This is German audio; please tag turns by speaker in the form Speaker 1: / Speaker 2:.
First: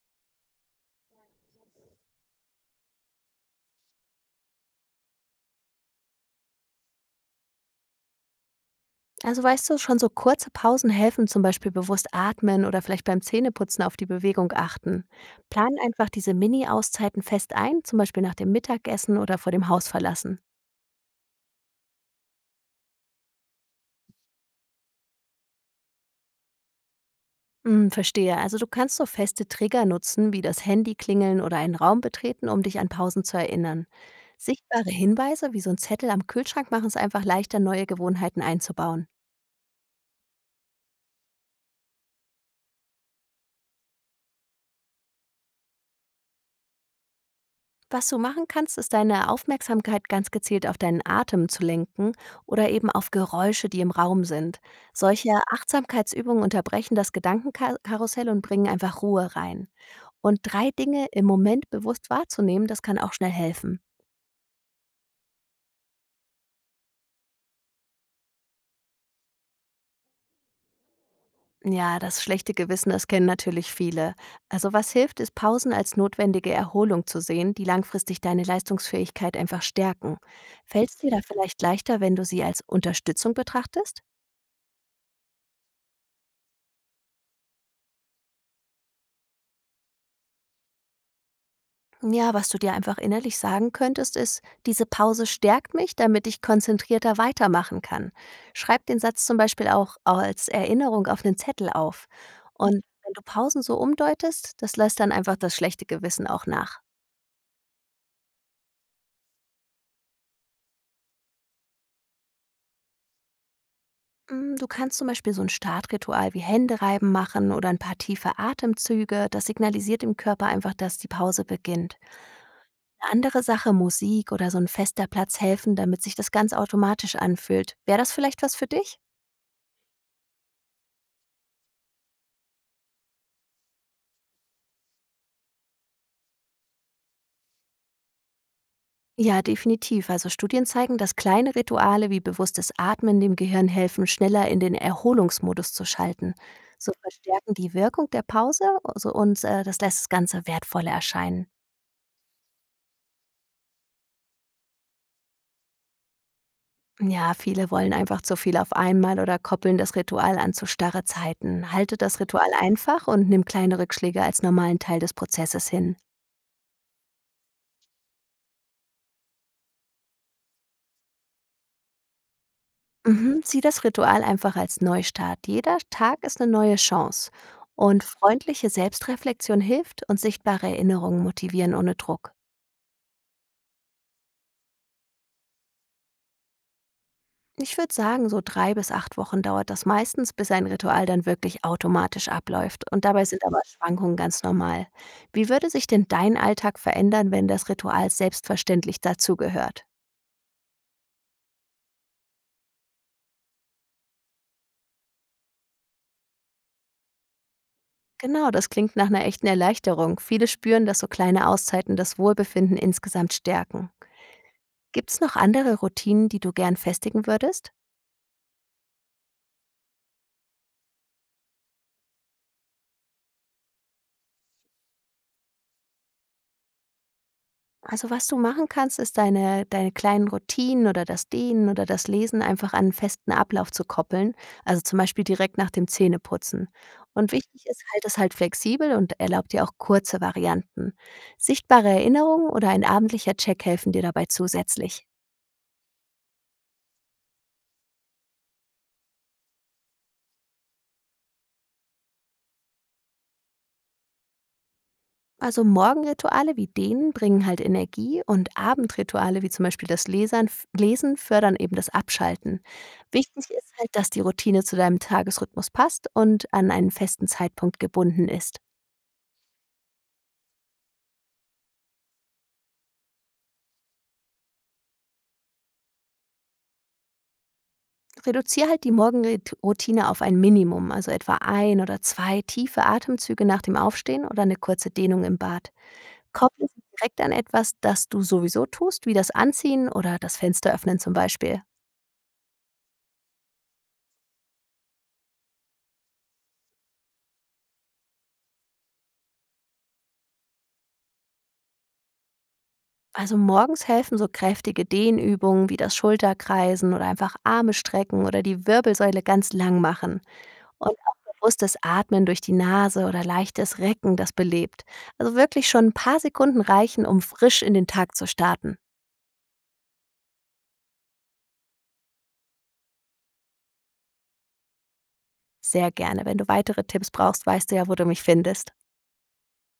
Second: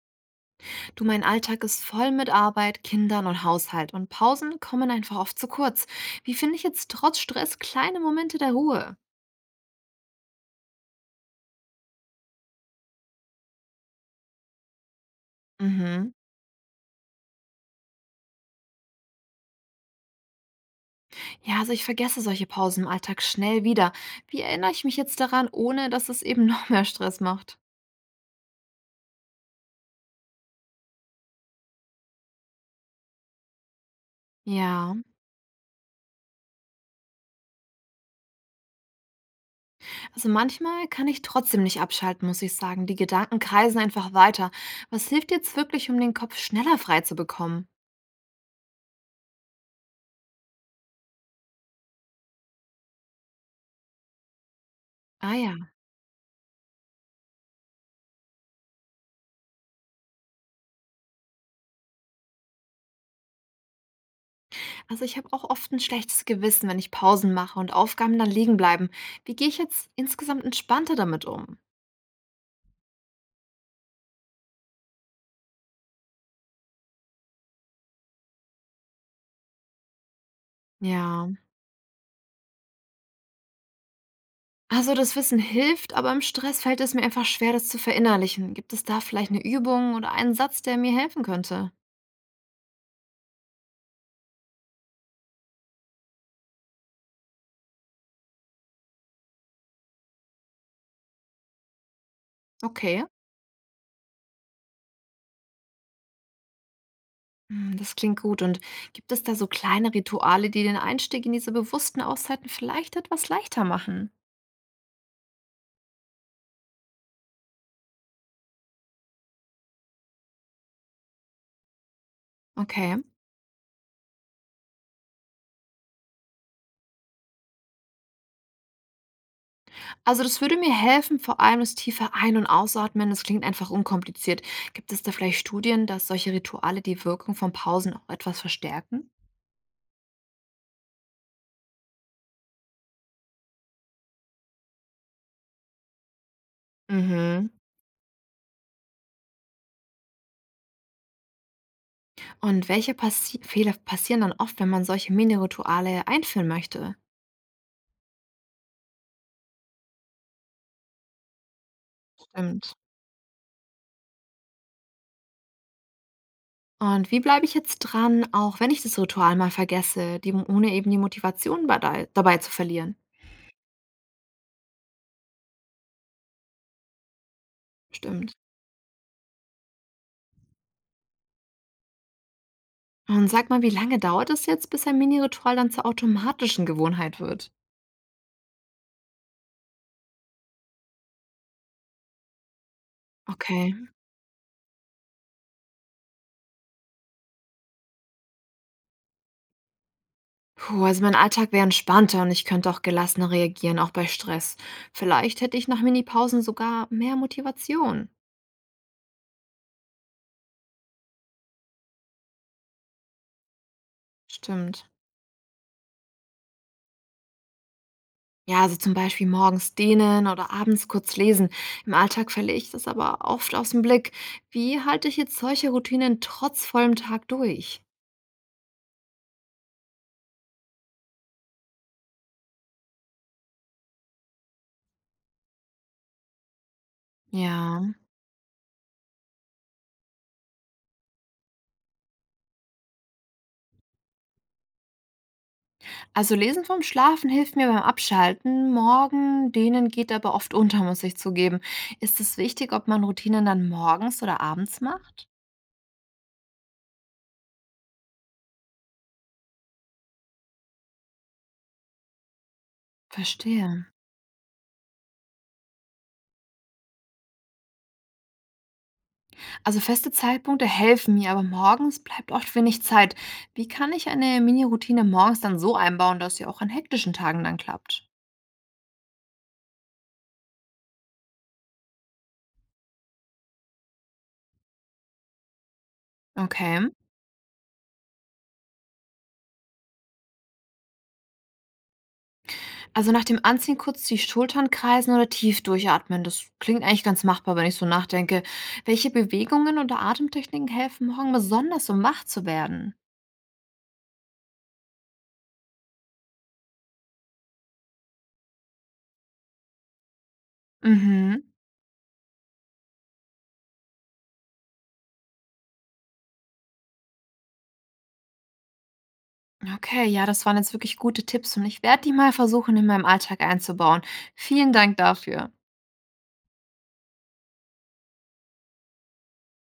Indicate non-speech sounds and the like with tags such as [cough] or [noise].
Speaker 1: Du, mein Alltag ist voll mit Arbeit, Kindern und Haushalt und Pausen kommen einfach oft zu kurz. Wie finde ich jetzt trotz Stress kleine Momente der Ruhe?
Speaker 2: Also weißt du, schon so kurze Pausen helfen, zum Beispiel bewusst atmen oder vielleicht beim Zähneputzen auf die Bewegung achten. Plan einfach
Speaker 1: Mhm.
Speaker 2: diese Mini-Auszeiten fest ein, zum Beispiel nach dem Mittagessen oder vor dem Haus verlassen.
Speaker 1: Ja, also ich vergesse solche Pausen im Alltag schnell wieder. Wie erinnere ich mich jetzt daran, ohne dass es eben [laughs] noch mehr Stress macht?
Speaker 2: Verstehe. Also du kannst so feste Trigger nutzen, wie das Handy klingeln oder einen Raum betreten, um dich an Pausen zu erinnern. Sichtbare
Speaker 1: Ja,
Speaker 2: Hinweise wie so ein Zettel am Kühlschrank machen es einfach leichter, neue Gewohnheiten einzubauen.
Speaker 1: also manchmal kann ich trotzdem nicht abschalten, muss ich sagen. Die Gedanken kreisen einfach weiter. Was hilft jetzt wirklich, um den Kopf schneller frei zu bekommen?
Speaker 2: Was du machen kannst, ist deine Aufmerksamkeit ganz gezielt auf deinen Atem zu lenken oder eben auf Geräusche, die im Raum sind. Solche
Speaker 1: Ah ja.
Speaker 2: Achtsamkeitsübungen unterbrechen das Gedankenkarussell und bringen einfach Ruhe rein. Und drei Dinge im Moment bewusst wahrzunehmen, das kann auch schnell helfen.
Speaker 1: Also ich habe auch oft ein schlechtes Gewissen, wenn ich Pausen mache und Aufgaben dann liegen bleiben. Wie gehe ich jetzt insgesamt entspannter damit um?
Speaker 2: Ja, das schlechte Gewissen, das kennen natürlich viele. Also was hilft, ist Pausen als notwendige Erholung zu sehen, die langfristig deine Leistungsfähigkeit einfach stärken. Fällt es dir da
Speaker 1: Ja,
Speaker 2: vielleicht leichter, wenn du sie als Unterstützung betrachtest?
Speaker 1: also das Wissen hilft, aber im Stress fällt es mir einfach schwer, das zu verinnerlichen. Gibt es da vielleicht eine Übung oder einen Satz, der mir helfen könnte?
Speaker 2: Ja, was du dir einfach innerlich sagen könntest, ist, diese Pause stärkt mich, damit ich konzentrierter weitermachen kann. Schreib den Satz zum Beispiel auch als Erinnerung auf einen Zettel auf. Und
Speaker 1: Okay.
Speaker 2: wenn du Pausen so umdeutest, das lässt dann einfach das schlechte Gewissen auch nach.
Speaker 1: Hm, das klingt gut. Und gibt es da so kleine Rituale, die den Einstieg in diese bewussten Auszeiten vielleicht etwas leichter machen?
Speaker 2: Du kannst zum Beispiel so ein Startritual wie Händereiben machen oder ein paar tiefe Atemzüge. Das signalisiert dem Körper einfach, dass die Pause beginnt.
Speaker 1: Okay.
Speaker 2: Eine andere Sache, Musik oder so ein fester Platz helfen, damit sich das ganz automatisch anfühlt. Wäre das vielleicht was für dich?
Speaker 1: Also, das würde mir helfen, vor allem das tiefe Ein und Ausatmen, das klingt einfach unkompliziert. Gibt es da vielleicht Studien, dass solche Rituale die Wirkung von Pausen auch etwas verstärken?
Speaker 2: Ja, definitiv. Also Studien zeigen, dass kleine Rituale wie bewusstes Atmen dem Gehirn helfen, schneller in den Erholungsmodus zu schalten. So
Speaker 1: Mhm.
Speaker 2: verstärken die Wirkung der Pause also und das lässt das Ganze wertvoller erscheinen.
Speaker 1: Und welche passi Fehler passieren dann oft, wenn man solche Mini-Rituale einführen möchte?
Speaker 2: Ja, viele wollen einfach zu viel auf einmal oder koppeln das Ritual an zu starre Zeiten. Halte das Ritual
Speaker 1: Stimmt.
Speaker 2: einfach und nimm kleine Rückschläge als normalen Teil des Prozesses hin.
Speaker 1: Und wie bleibe ich jetzt dran, auch wenn ich das Ritual mal vergesse, die, ohne eben die Motivation dabei zu verlieren?
Speaker 2: Mhm, sieh das Ritual einfach als Neustart. Jeder Tag ist eine neue Chance. Und
Speaker 1: Stimmt.
Speaker 2: freundliche Selbstreflexion hilft und sichtbare Erinnerungen motivieren ohne Druck.
Speaker 1: Und sag mal, wie lange dauert es jetzt, bis ein Mini-Ritual dann zur automatischen Gewohnheit wird?
Speaker 2: Ich würde sagen, so 3 bis 8 Wochen dauert das meistens, bis ein Ritual dann wirklich automatisch abläuft. Und dabei sind aber
Speaker 1: Okay.
Speaker 2: Schwankungen ganz normal. Wie würde sich denn dein Alltag verändern, wenn das Ritual selbstverständlich dazugehört?
Speaker 1: Puh, also mein Alltag wäre entspannter und ich könnte auch gelassener reagieren, auch bei Stress. Vielleicht hätte ich nach Minipausen sogar mehr Motivation.
Speaker 2: Genau, das klingt nach einer echten Erleichterung. Viele spüren, dass so kleine Auszeiten das Wohlbefinden insgesamt stärken.
Speaker 1: Stimmt.
Speaker 2: Gibt's noch andere Routinen, die du gern festigen würdest?
Speaker 1: Ja, also zum Beispiel morgens dehnen oder abends kurz lesen. Im Alltag verliere ich das aber oft aus dem Blick. Wie halte ich jetzt solche Routinen trotz vollem Tag durch?
Speaker 2: Also, was du machen kannst, ist deine kleinen Routinen oder das Dehnen oder das Lesen einfach an einen festen Ablauf zu koppeln, also, zum Beispiel direkt nach dem Zähneputzen. Und wichtig ist,
Speaker 1: Ja,
Speaker 2: halte es halt flexibel und erlaube dir auch kurze Varianten. Sichtbare Erinnerungen oder ein abendlicher Check helfen dir dabei zusätzlich.
Speaker 1: also Lesen vom Schlafen hilft mir beim Abschalten. Morgen dehnen geht aber oft unter, muss ich zugeben. Ist es wichtig, ob man Routinen dann morgens oder abends macht?
Speaker 2: Also Morgenrituale wie denen bringen halt Energie und Abendrituale wie zum Beispiel das Lesen fördern eben das Abschalten. Wichtig ist
Speaker 1: Verstehe.
Speaker 2: halt, dass die Routine zu deinem Tagesrhythmus passt und an einen festen Zeitpunkt gebunden ist.
Speaker 1: Also feste Zeitpunkte helfen mir, aber morgens bleibt oft wenig Zeit. Wie kann ich eine Mini-Routine morgens dann so einbauen, dass sie auch an hektischen Tagen dann klappt?
Speaker 2: Reduziere halt die Morgenroutine auf ein Minimum, also etwa ein oder zwei tiefe Atemzüge nach dem Aufstehen oder eine kurze Dehnung im Bad. Kopple sie
Speaker 1: Okay.
Speaker 2: direkt an etwas, das du sowieso tust, wie das Anziehen oder das Fenster öffnen zum Beispiel.
Speaker 1: Also nach dem Anziehen kurz die Schultern kreisen oder tief durchatmen. Das klingt eigentlich ganz machbar, wenn ich so nachdenke. Welche Bewegungen oder Atemtechniken helfen morgen besonders, um wach zu werden?
Speaker 2: Also morgens helfen so kräftige Dehnübungen wie das Schulterkreisen oder einfach Arme strecken oder die Wirbelsäule ganz lang machen. Und auch
Speaker 1: Mhm.
Speaker 2: bewusstes Atmen durch die Nase oder leichtes Recken, das belebt. Also wirklich schon ein paar Sekunden reichen, um frisch in den Tag zu starten.
Speaker 1: Okay, ja, das waren jetzt wirklich gute Tipps und ich werde die mal versuchen, in meinem Alltag einzubauen. Vielen Dank dafür.
Speaker 2: Sehr gerne. Wenn du weitere Tipps brauchst, weißt du ja, wo du mich findest.